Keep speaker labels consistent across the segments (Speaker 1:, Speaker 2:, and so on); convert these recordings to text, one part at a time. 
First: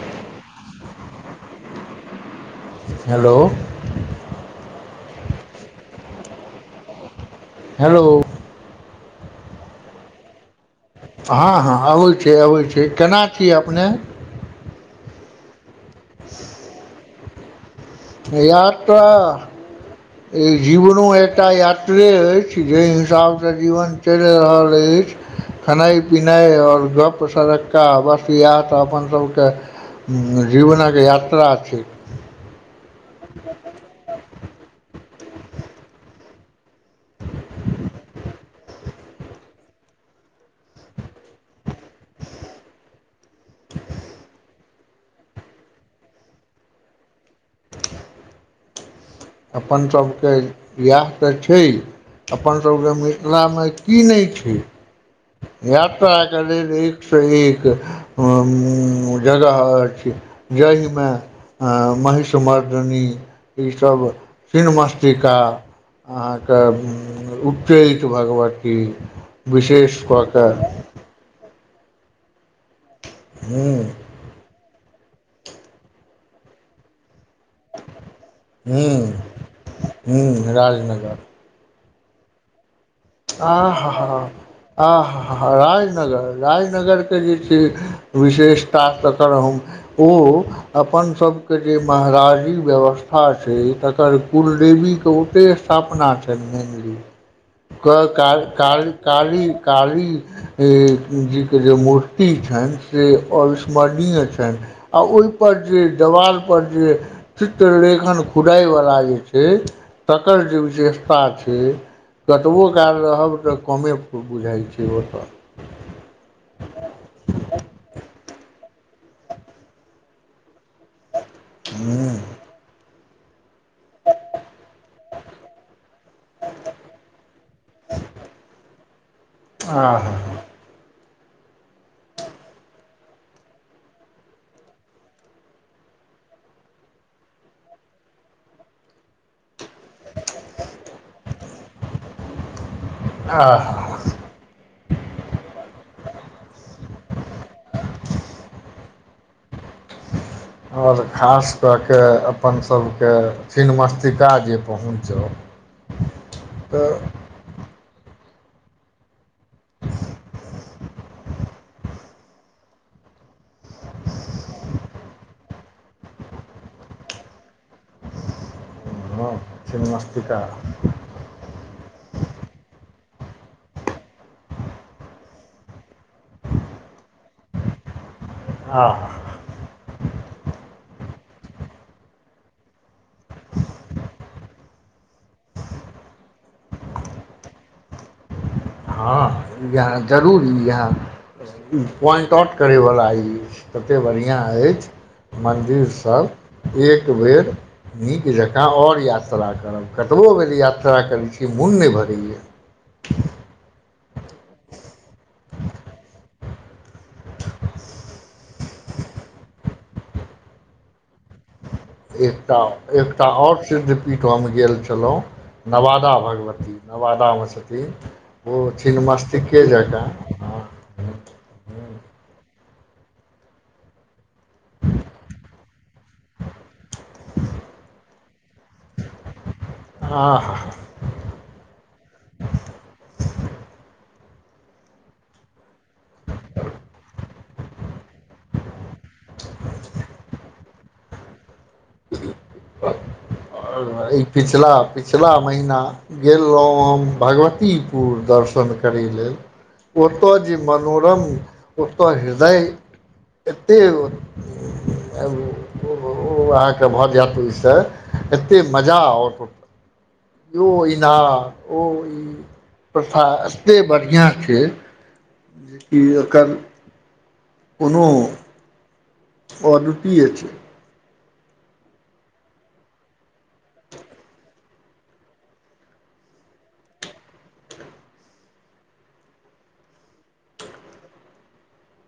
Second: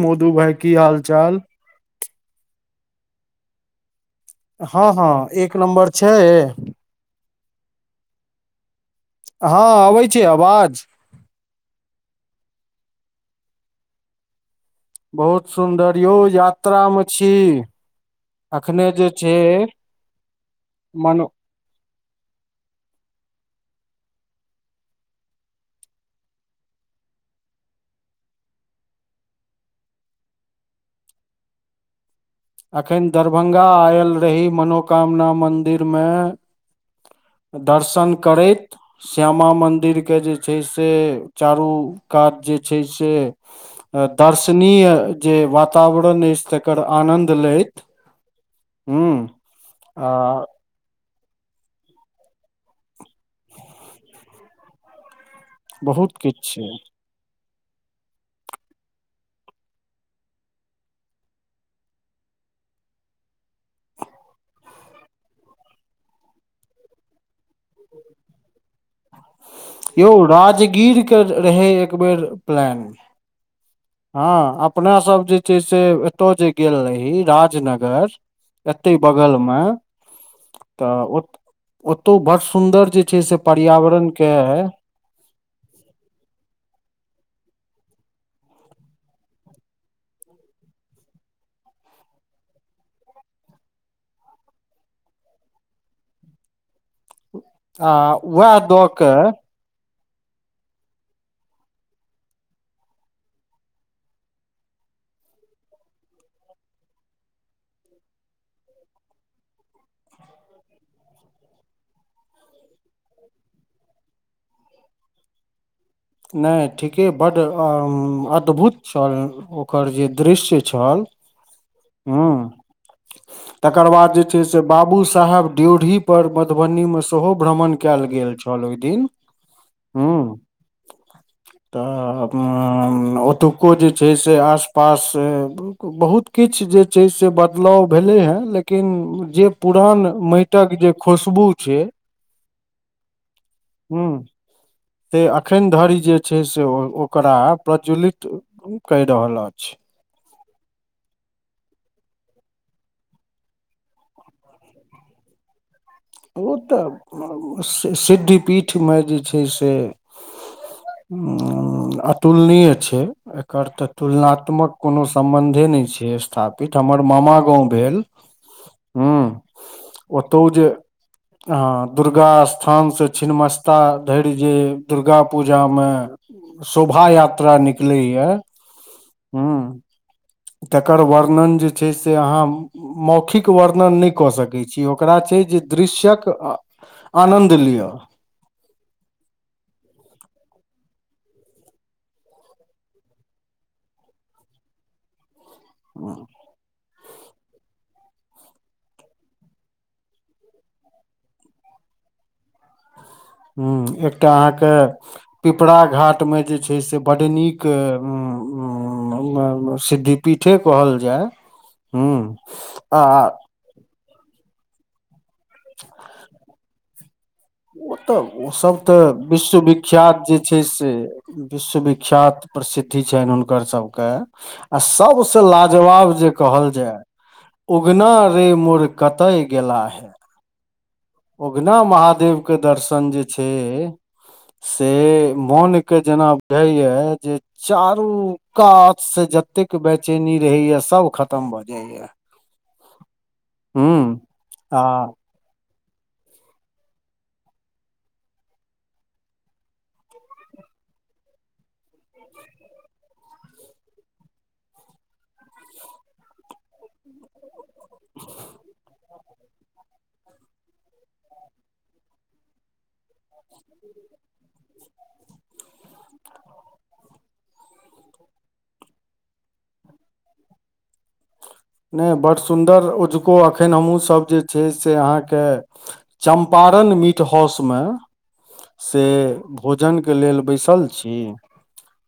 Speaker 1: मौधू भाई की हाल चाल
Speaker 2: हेलो
Speaker 1: हँ हँ एक नम्बर छै
Speaker 2: हेलो
Speaker 1: हँ अबै छै आवाज
Speaker 2: हँ हँ अबैत छै अबैत छै केना छी अपने
Speaker 1: बहुत सुन्दर यौ यात्रा म छी अखने
Speaker 2: यात्रा
Speaker 1: जे छै
Speaker 2: [inaudible] ई जवननो
Speaker 1: मनो
Speaker 2: एकटा यात ऐछ जाहि हिसाबसँ जीवन चैल रहल अछि खेनाइ पिनाइ और गप्प सड़का आ बस इएह तऽ अपन सभके जीवनक यात्रा छै
Speaker 1: एखन दरभंगा आयल रही मनोकामना मन्दिर में दर्शन करैत श्यामा मन्दिर केँ जे छै से चारू कात जे छै से दर्शनीय जे वातावरण अछि तेकर आनद देलैथ हु
Speaker 2: अपन सभके इएह तऽ छै अपनसभके मिथिलामे की नै छै। यात्रा
Speaker 1: बहुत
Speaker 2: [unintelligible]
Speaker 1: किछु छै
Speaker 2: सँ एक जगह अछि जाहिमे आ महीष मर्दनी ईसभ छिन्नमस्तिका अहाँके उच्चैठ भगबती विशेष
Speaker 1: यौ
Speaker 2: कऽ कऽ
Speaker 1: राजगीर के रहै एक बेेर प्लान
Speaker 2: हूँ
Speaker 1: हँ अपना सब जे छै से एतौ जे गेल रही राज जनगर
Speaker 2: हूँ
Speaker 1: एते बगल मे
Speaker 2: हूँ राजनगर
Speaker 1: तऽ ओतौ ब सुन्दर जे छै से पर्यावरण के
Speaker 2: आ हा हा राजनगर राजनगरके जे छै विशेषता तकर हम ओ अपन सबके जे महाराजी व्यवस्था छै तकर कुलदेवी के उते थापना छै
Speaker 1: आ
Speaker 2: क काली
Speaker 1: वएह
Speaker 2: का
Speaker 1: दऽ के
Speaker 2: काली काली ई जी के जे मूर्ति छैन से अविसमरणीय छैन आ ओहिपर जे देवालपर जे चित्रलेखन खुदैवला जे छै तकर जे विशेषता छै कतबो काल रहब तऽ कमे बुझाइ छै ओत
Speaker 1: नै ठीके बड अ अद्भुत छल ओकर जे दृश्य छल हूँ तकर बाद जे छै से बाबू साहेब ड्योढ़ी पर मधुबनी मे सेहो भ्रमण केल गेल छल ओहि दिन।
Speaker 2: आहा
Speaker 1: हूँ
Speaker 2: [inaudible]
Speaker 1: त अ अ ओतुको जे छै से आसपास बहुत किछ जे छै से बदलाव भेलै हेँ लेकिन जे पुरान मै टक जे खुशबू छै
Speaker 2: आहा
Speaker 1: हुॅं सेे अखन धरि जे छै से ओकरा प्रज्ज्वलित कै रहल अछि
Speaker 2: [inaudible] आओर खास कऽ कऽ अपनसभके छिन्नमस्तिका जे पहुँच जौ [inaudible]
Speaker 1: ओ तऽ म स सिद्धिपीठमे जे छै से ऊं अतुलनीय छै एकर तऽ तुलनात्मक कोनो सम्बंधे नै छै स्थापित। हमर मामा गाँंव भेल ह
Speaker 2: हँ छिन्मस्तिका
Speaker 1: ह दुर्गा स्थान से छिन्मस्ता धरि जे दुर्गा पूजा म शोभा यात्रा निकलैय
Speaker 2: [inaudible]
Speaker 1: तकर वर्णन जे छै से अहाँ मौखिक वर्णन नै कऽ सकै छी। ओकरा छै जे दृश्य्यक अ आनन्द लिअ
Speaker 2: हँ इएह जरूर इएह पॉइंट आउट करयवला ई, ततेक बढ़िआँ अछि मन्दिर सभ एक बेर नीक जकाँ ओर यात्रा करब। कतबो बे यात्रा करैत छी मोन नय भरैए
Speaker 1: हूं, एकटा अहाँके पिपरा घाट मे जे छै से बड् नीक हूं ऊं ऊं अ सिद्धिपीठे कहल जाय हूँ
Speaker 2: एकटा,
Speaker 1: आ
Speaker 2: एकटा ओर सिद्धपीठ हम गेल छलहुँ, नवादा भगवती नवादा में छ
Speaker 1: ओतऽ उ सब तऽ
Speaker 2: जकाँ
Speaker 1: विश्वविख्यात जे जे
Speaker 2: हँ
Speaker 1: से विश्वविख्यात प्रसिद्धि छनि हुनकर सबके आ सबस लाजवाब जे कहल जाय उगना रे मोड़ कतय गेला
Speaker 2: आ हाँ हाँ
Speaker 1: उगना महादेव के दर्शन जे छै से मोन के जेना बुढइए जे चारू कात से जतेक बेचैनी रहैया सब खत खतम भऽ जाइए
Speaker 2: आर भाई पिछला,
Speaker 1: आ
Speaker 2: पिछला महीना गेल रहुँ हम भगवतीपुर दर्शन करय लेल ओतौ जे मनोरम ओतौ हृदय एतेक [unintelligible] के भऽ जायत ओहि सँ एते मजा ओत ओ ईना ओ ई प्रथा एते बढ़िआँ छै जेकि ओकर कोनो ऑर्डर पीए छ [inaudible]
Speaker 1: नय बड्ड सुन्दर ओझुको एखन हमहूँसभ जे छै से अहाँके चम्पारण मीट हाउस मे से भोजन के लेल बैसल छी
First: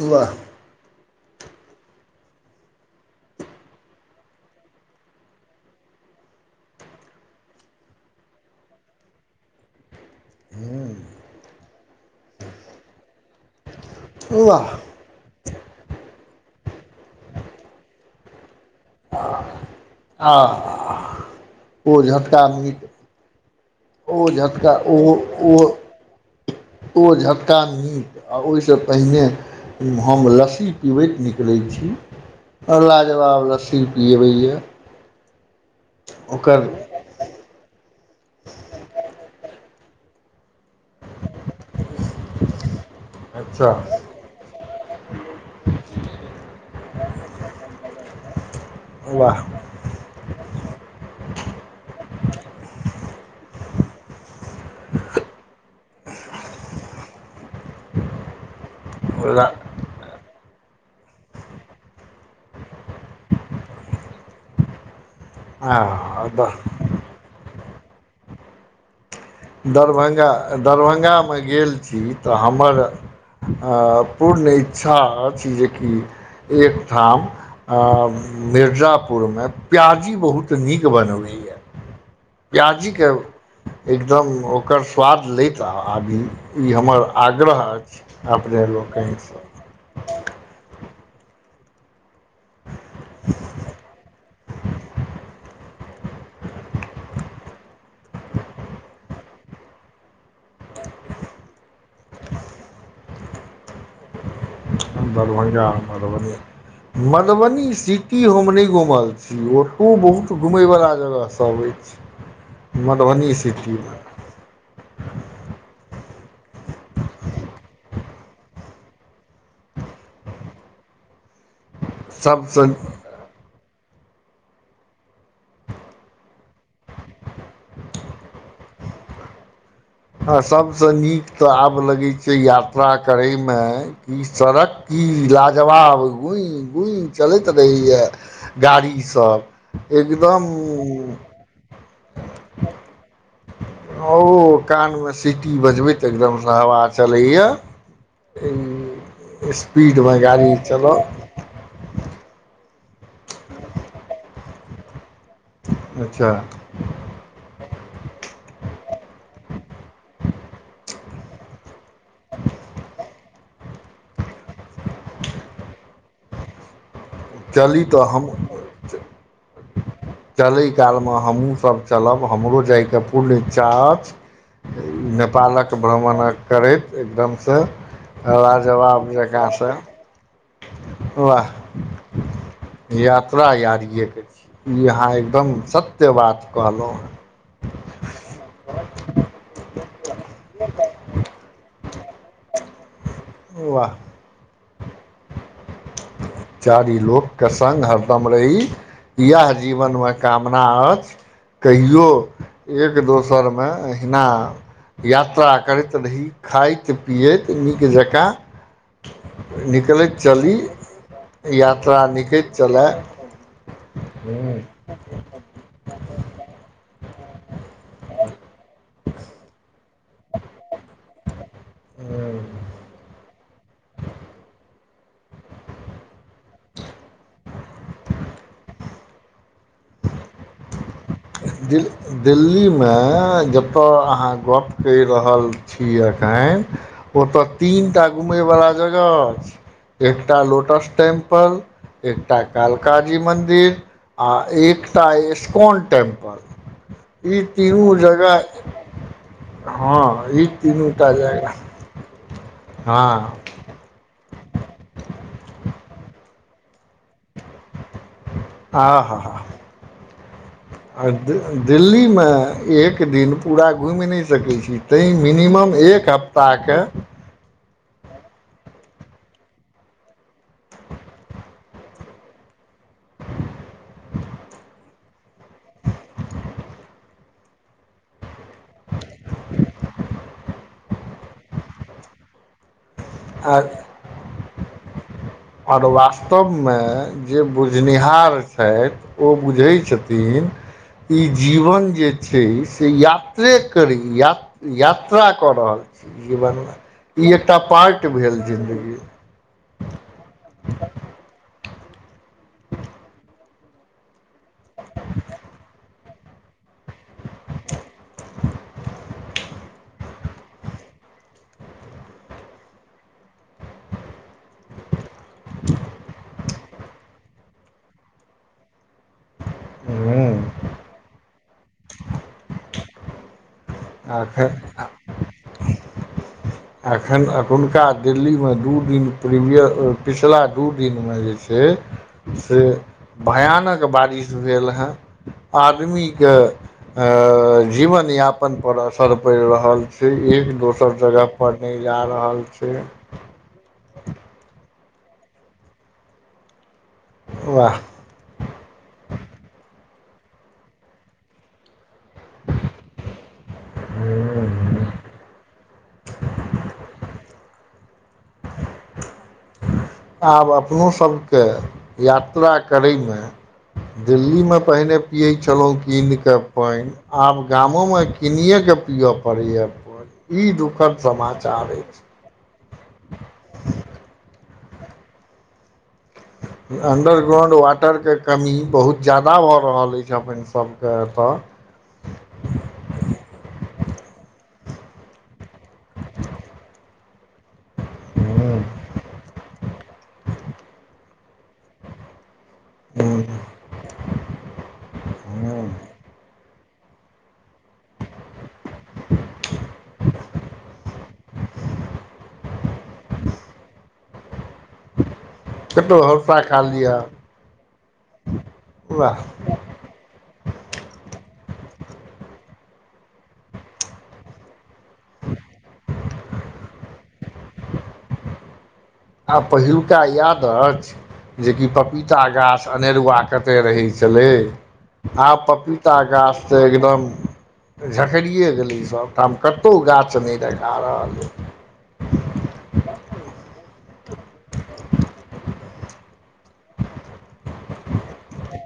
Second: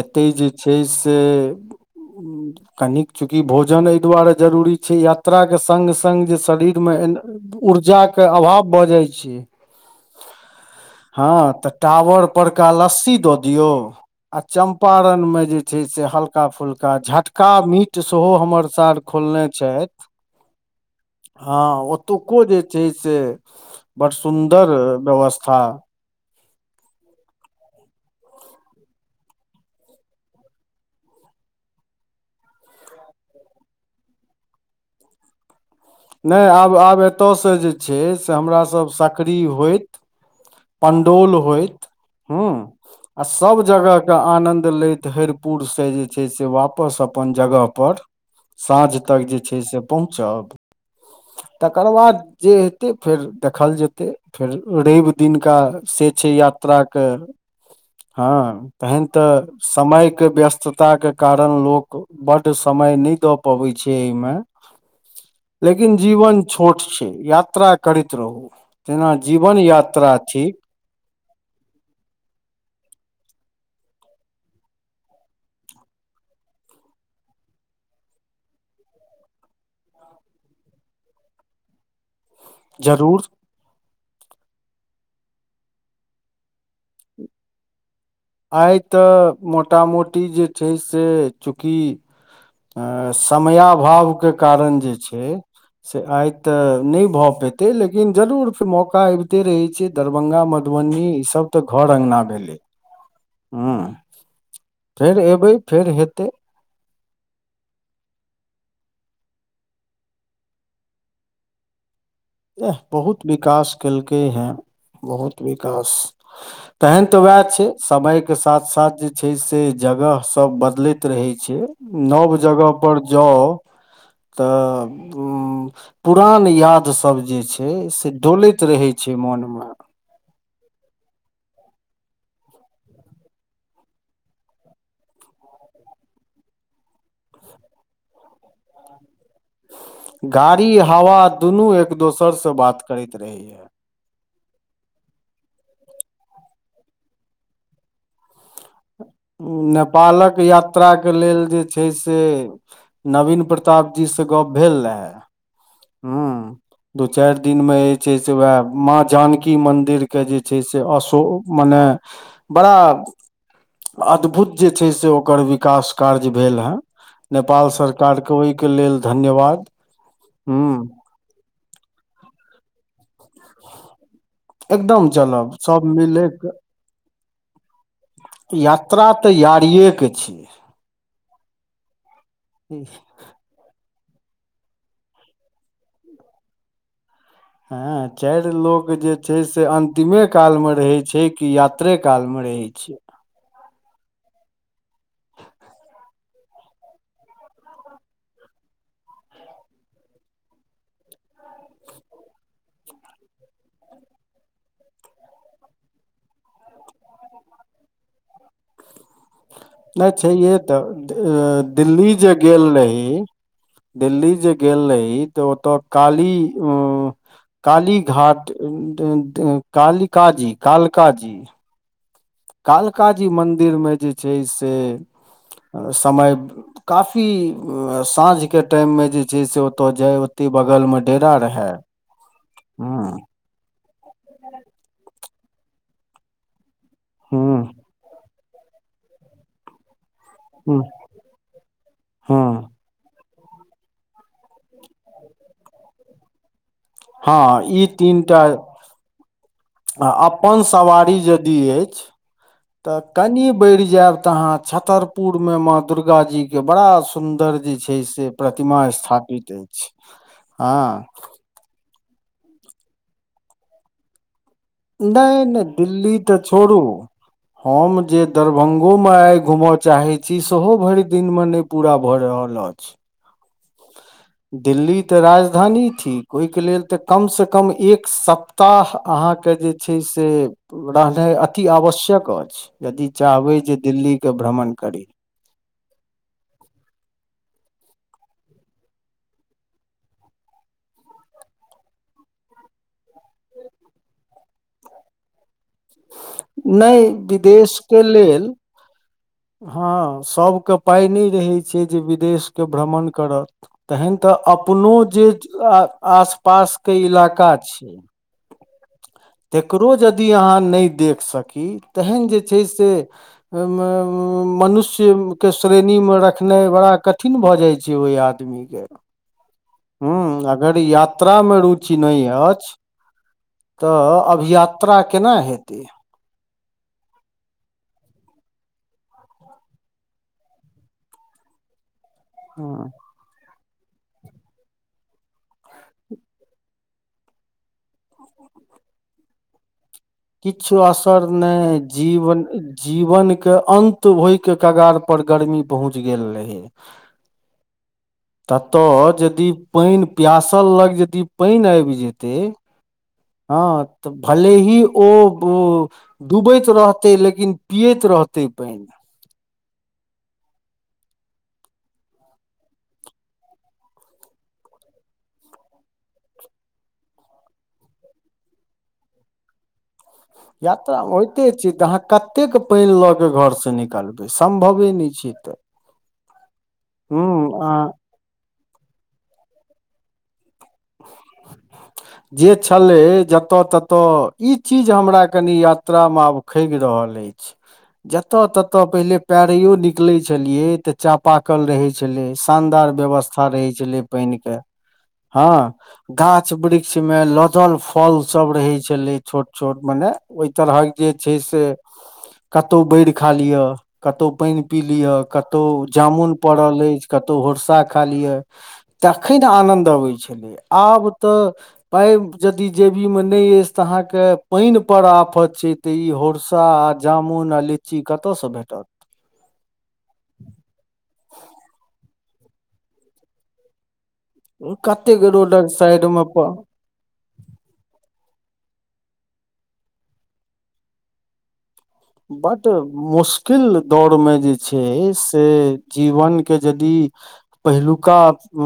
Speaker 1: एते
Speaker 2: वाह
Speaker 1: जे छै से ऊं कनिक चूँकि भोजन एहि दुआरे जरूरी छै। यात्रा के संग-संग जे शरीर मे ऊर्जा के अभाव भऽ जाइ छै
Speaker 2: [inaudible]
Speaker 1: हाँ, त टावर पर क लस्सी द दियो आ
Speaker 2: वाह
Speaker 1: चम्पा रन में जे छै से हल्का फुल्का झटका मीट सेहो हमर सार खोलने छथि।
Speaker 2: आ
Speaker 1: हँ,
Speaker 2: ओ
Speaker 1: ओतुको
Speaker 2: झटका
Speaker 1: जे
Speaker 2: मीट
Speaker 1: छै से बड़
Speaker 2: ओ झटका,
Speaker 1: सुन्दर
Speaker 2: ओ
Speaker 1: व्यवस्था
Speaker 2: ओहो ओ झट्का मीट आ ओहिसँ पहिने हम लस्सी पिबैत निकलैत छी अ लाजवाब लस्सी पीबैए
Speaker 1: नहि आब, आब एतयसँ जे छै से हमरा सभ सक्री होइत पंडोल होइत। हूँ, आ सब
Speaker 2: अच्छा
Speaker 1: जगह के आनन्द लैत हरिपुरसँ जे छै से वापस अपन जगह पर साँझ तक जे
Speaker 2: वाह
Speaker 1: छै से पहुँचब तकर बाद जे हेतै फेर देखल जेतै। फेर रेव दिनका से छै यात्रा क, हँ तहन तऽ
Speaker 2: वाह
Speaker 1: समय के व्यस्तताक के कारण लोक बड़ समय नहि दऽ पबै छै एहिमे
Speaker 2: [inaudible]
Speaker 1: लेकिन जीवन छोट छै, यात्रा करैत रहू। तेना जीवन। यात्रा
Speaker 2: दरभंगा,
Speaker 1: छी
Speaker 2: दरभंगा मे गेल छी तऽ हमर। अ पूर्ण इच्छा अछि जेकि एकठाम आ मिर्जापुरमे प्याजी बहुत नीक बनबैए प्याजी के
Speaker 1: जरूर
Speaker 2: एकदम ओकर स्वाद लै आ आबी, ई हमर आग्रह अछि अपने
Speaker 1: आई तऽ
Speaker 2: लोकनिसँ
Speaker 1: मोटा मोटी जे छै से, चूँकि आ समयाभाव के कारण जे छै
Speaker 2: [inaudible]
Speaker 1: तऽ आई तऽ नहि भऽ पेतै लेकिन जरूर फेर मौका अबिते रहै छै दरभंगा, मधुबनी ई सभ ते घर अंगना भेले हू फेर अयबै,
Speaker 2: दरभंगा
Speaker 1: फेर हेतै
Speaker 2: मधुबनी मधुबनी सिटी हम नहि घूमल छीय ओतहु बहुत घुमयवला जगह सभ अछि [inaudible]
Speaker 1: एह बहुत
Speaker 2: मधुबनी
Speaker 1: विकास
Speaker 2: सिटीमे
Speaker 1: केलकै हैं, बहुत विकास तहन तऽ उएह छै, समयके साथ जे छै से जगह सभ बदलैत रहैत छै नव
Speaker 2: सभसँ
Speaker 1: जगह पर। जाऊ त ऊं पुरान याद सभ जे छै से डोलैत रहै छै मोन मे
Speaker 2: आ सभसँ नीक तऽ आब लगैत छै यात्रा करय मे ई सड़क कि लाजवाब गुई गुई चलैत रहैए गाड़ीसभ
Speaker 1: गाड़ी
Speaker 2: एकदम्म ऊ
Speaker 1: हवा दुनू एक दोसर से बात करैत रहेया।
Speaker 2: ओ कान मे सीटी बजबे तऽ एकदम सँ हवा चलैया हन
Speaker 1: नेपाल कऽ यात्रा के लेल जे जे छै से नवीन प्रताप जी से गप भेल रहा
Speaker 2: अच्छा।
Speaker 1: दू चारि दिन मे जे छै से उएह माँ जानकि मन्दिर के जे छै से अशोक मन बड़ा अद्भुत जे छै से ओकर विकास कार्य भेल हे नेपाल
Speaker 2: चली तऽ
Speaker 1: सरकार
Speaker 2: हम
Speaker 1: के ओहिके लेलऽ धन्यवाद। हू
Speaker 2: हमहूँ सभ चलब, हमरो जायके पूर्ण इच्छा अछि।
Speaker 1: एकदम चलब
Speaker 2: नेपाल कऽ
Speaker 1: सब
Speaker 2: भ्रमण
Speaker 1: मिले के
Speaker 2: करैत एकदमसँ लाजवाब
Speaker 1: यात्रा तऽ
Speaker 2: जका से
Speaker 1: यारिये के छिये
Speaker 2: वाह इहा तरा यारिए के छी अहाँ एकदम सत्य बात कहलहुॅं ह
Speaker 1: हँ चारि लोग जे छै से अतिमे काल मे रहे छै कि यात्रे काल मे रहे छै।
Speaker 2: वाह। चारि लोक के संग हरदम रही इएह जीवन मे कामना अछि। कहियो एक दोसर मे एहिना यात्रा करैत रही खाइत पियैत नीक जका
Speaker 1: नहि
Speaker 2: निकलेत चली।
Speaker 1: छैहे
Speaker 2: यात्रा
Speaker 1: दिल्ली जे
Speaker 2: निकैत
Speaker 1: गेल
Speaker 2: चलय
Speaker 1: रहहि [inaudible] दिल्ली जे गेल रहहि तऽ ओतऽ काली काली घाट [unintelligible] काली [unintelligible] कलका जी
Speaker 2: [unintelligible]
Speaker 1: कालकाजी मन्दिर में जे छै से समय काफी साँझ केँ टाइम में जे छै से ओतो जाय ओतै बगल में डेरा रहै
Speaker 2: दिल दिल्लीमे
Speaker 1: [inaudible]
Speaker 2: अहाँ गप कर रहल छी अख ओ
Speaker 1: ह
Speaker 2: तीनटा घुमै वला जगह अछि एक लोटस टेम्पल एकटा
Speaker 1: ह
Speaker 2: काल काली मन्दिर आ एकता इस्कॉन टेंपल
Speaker 1: हँ ई तीनटा
Speaker 2: हँ ई
Speaker 1: अपन
Speaker 2: तीनू टा
Speaker 1: सवारी
Speaker 2: जगह
Speaker 1: यदि ऐछ [inaudible] तऽ
Speaker 2: हँ
Speaker 1: कनि बैढ़ जैब तऽ अहाँ छतरपुर में माँ दुर्गा जी केँ बड़ा सुंदर जे छै से प्रतिमा
Speaker 2: आहा हा
Speaker 1: स्थापित ऐछ [inaudible] हँ
Speaker 2: दिल्ली में एक दिन पूरा घुम नै सकै छी तैय
Speaker 1: नहि नहि
Speaker 2: मिनिमम एक
Speaker 1: दिल्ली तऽ
Speaker 2: हफ्ता कऽ
Speaker 1: छोड़ू हम जे दरभंगो में आइ घुम चाहे छी सेहो भैर दिन मे नै पूरा भऽ रहल अछ दिल्ली तऽ राजधानी थिक ओइकेँ लेल तऽ कम से कम एक सप ताह अहाँकेँ जे छै से रहनाइ अति आवश्यक अछ यदि चाहबै
Speaker 2: आ
Speaker 1: जे दिल्ली कऽ भ्रमण करी
Speaker 2: और वास्तव मे जे बुझनिहार छैथ ओ बुझै छथिन ई जीवन जे छै से यात्रे करी यात्र यात्रा कऽ रहल छी जीवनमे
Speaker 1: नहि
Speaker 2: ई एकटा
Speaker 1: विदेशके
Speaker 2: पार्ट भेल
Speaker 1: लेल
Speaker 2: जिन्दगी
Speaker 1: हँ सभ कऽ पाइ नै रहै छै जे विदेश कऽ भ्रमण करत तहन तऽ अपनो जे आस पास केँ इलाका छैय
Speaker 2: [unintelligible]
Speaker 1: तकरो यदि अहाँ नै देख सकी तैहेन जे छै से [unintelligible] मनुष्य केँ श्रेणी में रखनाइ बड़ा कठिन भऽ जाइ छै ओइ आदमी केँ हु
Speaker 2: हूँ
Speaker 1: अगर यात्रा में रुचि नै एछ तऽ अभ
Speaker 2: आखिर
Speaker 1: यात्रा केना हेतै
Speaker 2: एखन एखुनका दिल्ली में दू दिन प्रीवियस पिछिला दू दिनमे जे छै से
Speaker 1: हूँ
Speaker 2: भयानक बारिश भेल है आदमीकेँ जीवनयापन पर असर पैड़ रहल से एक दोसर जगह
Speaker 1: नै जीवन जीवन केँ अन्त होइके कगार पर गर्मी पहुँच गेल रहै
Speaker 2: वाह
Speaker 1: तऽ तऽ जदि पाइन पियासल लग जदि पान आइब जेतै हँ तऽ भले ही ओ दुबई तऽ रहतै लेकिन पियैत रहतै पाइन
Speaker 2: [unintelligible] आब अपनो सब केँ यात्रा करय में दिल्ली में पहिने पियै छलौ कीन कऽ पाइ आब गामो म कीनिये के पीयऽ पड़ैये पानि ई दुखद
Speaker 1: यात्रा मे होइते
Speaker 2: समाचार
Speaker 1: छैय
Speaker 2: अछि
Speaker 1: तहाँक कतेक पानि लऽ के घर से निकलबै सम्भवे नहि छैय
Speaker 2: अंडरग्राउंड
Speaker 1: आ
Speaker 2: वाटरके कमी बहुत ज्यादा भऽ रहल अछि हम सबके एतऽ
Speaker 1: जे छलै जतऽ ततऽ ई चीज हमरा कनि यात्रा मे आब खगि रहल अछैय जतऽ ततऽ पहिले पैरैयो निकलै छलियै तऽ चापाकल रहै छलै शानदार
Speaker 2: एतऽ
Speaker 1: व्यवस्था रहै छलै पानि के हँ गाछ गाछ वृक्ष मे लदल फल सब रहय छलै छोट छोट माने तरहक जे छैय से कतहु बैर खा लिय कतौ पानि पी लिय क तौ
Speaker 2: कतौ
Speaker 1: जामुन
Speaker 2: हौसा खा
Speaker 1: पड़ल
Speaker 2: लिअ
Speaker 1: अछि कतौ होरसा खाली यऽ
Speaker 2: वाह
Speaker 1: तखन आनन्द अबै आब तऽ पाइ यदि जेबीमे नहि अछि तऽ अहाँके पानि पर आफत छैय तऽ ई होरसा आ जामुन आ लीची कतऽ से भेटत
Speaker 2: आ पहिलुका याद अछि जे की पपीता गाछ अनेरुआ कते रहैत छलै
Speaker 1: कतेक
Speaker 2: आब
Speaker 1: रोडक
Speaker 2: पपीता
Speaker 1: साइड मे
Speaker 2: गाछ
Speaker 1: प
Speaker 2: तऽ एकदम झखैरिये गेलै सभ ठाम कतहु गाछ नहि देखा रहल
Speaker 1: बड़ मुश्किल दौरमे जे छैय से जीवनके यदि पहिलुका--उं